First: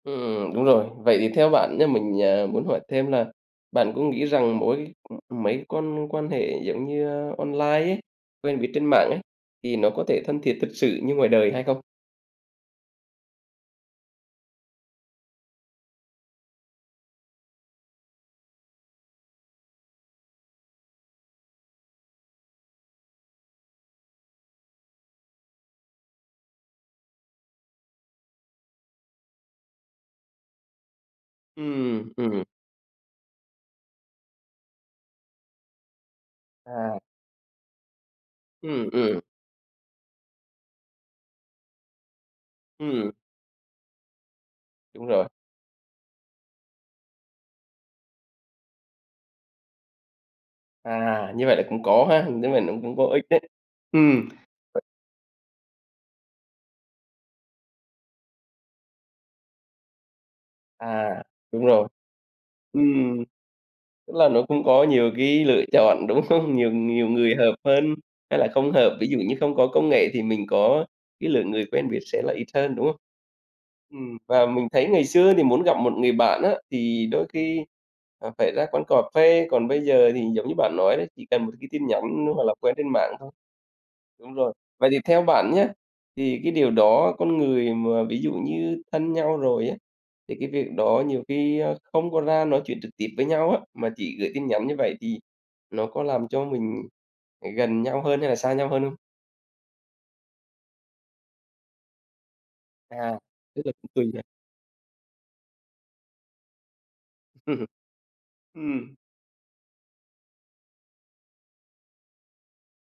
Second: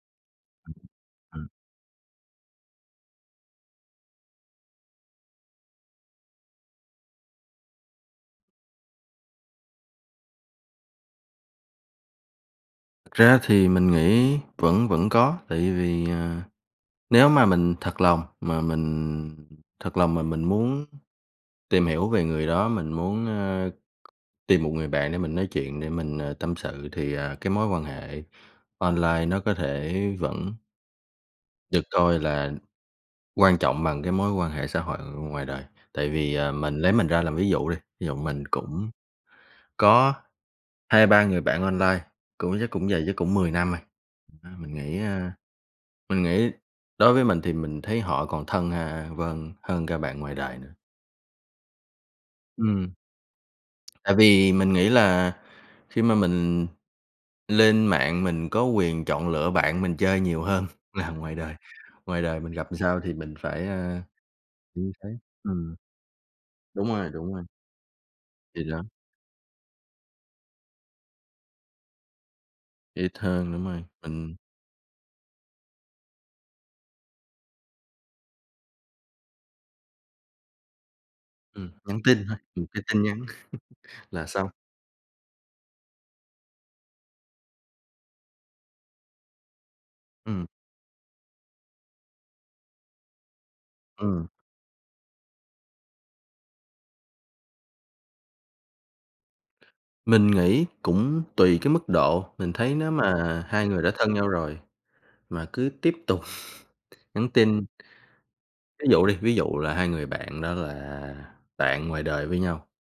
Ừm, đúng rồi. Vậy thì Ừm. theo bạn nhá mình, à, muốn hỏi thêm là bạn có nghĩ rằng mỗi ừm, mấy con quan hệ giống như, a, online ấy, quen biết trên mạng ấy, thì nó có thể thân thiệt thực sự như ngoài đời hay không? Thật ra thì mình nghĩ vẫn vẫn có, tại vì, ờ, nếu mà mình thật lòng mà mình thật lòng mà mình muốn tìm hiểu về người đó, mình muốn, ơ, tìm một người bạn để mình nói chuyện, để mình, ờ, tâm sự thì, à, cái mối quan hệ online nó có thể vẫn được Ừm, coi ừm. là quan trọng bằng cái mối quan hệ xã hội ngoài đời. Tại vì, ờ, mình lấy À. mình ra làm ví dụ đi, ví dụ mình Ừm, cũng ừm. có 2-3 người bạn online, cũng chắc cũng dày, Ừm. chắc cũng 10 năm rồi. Thật ra mình nghĩ, Đúng rồi. a, mình nghĩ đối với mình thì mình thấy họ còn thân, a, vâng, hơn cả bạn ngoài đời nữa. À, như vậy là cũng có ha, [unintelligible] nó Ừm. cũng có ích đấy. Tại Ừm. vì mình nghĩ là khi mà mình lên mạng mình có quyền chọn lựa bạn mình chơi nhiều hơn là À, ngoài đời, đúng rồi. ngoài đời mình gặp làm sao thì Ừm. mình phải, a, Tức là nó cũng có như thế nhiều cái lựa ừm. chọn, đúng không? Nhiều Đúng nhiều rồi, đúng người rồi. hợp hơn hay là Thì không đó. hợp, ví dụ như không có công nghệ thì mình có cái lượng người quen biết sẽ là ít hơn, đúng không? Ít hơn đúng rồi, Ừm, [unintelligible] và mình thấy ngày xưa thì muốn gặp một người bạn á, thì đôi khi, à, phải ra quán cà phê, còn bây giờ thì giống như bạn nói đấy, chỉ cần một cái Ừm, tin nhắn nhắn tin nữa thôi, hoặc là ừm, quen cái trên tin mạng nhắn thôi. là Đúng xong. rồi, vậy thì theo bạn nhá, thì cái điều đó con người mà ví dụ như thân nhau rồi á, thì Ừm. cái việc đó nhiều khi, a, không có ra nói chuyện trực tiếp với nhau á, mà chỉ Ừm. gửi tin nhắn như vậy thì nó có làm cho mình gần nhau hơn hay là xa nhau hơn không? Mình nghĩ cũng tùy cái mức độ, mình thấy nếu À, mà tức hai là người cũng đã tùy thân đấy. nhau rồi mà cứ tiếp tục nhắn Ừm tin hưm. Ví Ừm. dụ đi, ví dụ là hai người bạn đó là bạn ngoài đời với nhau.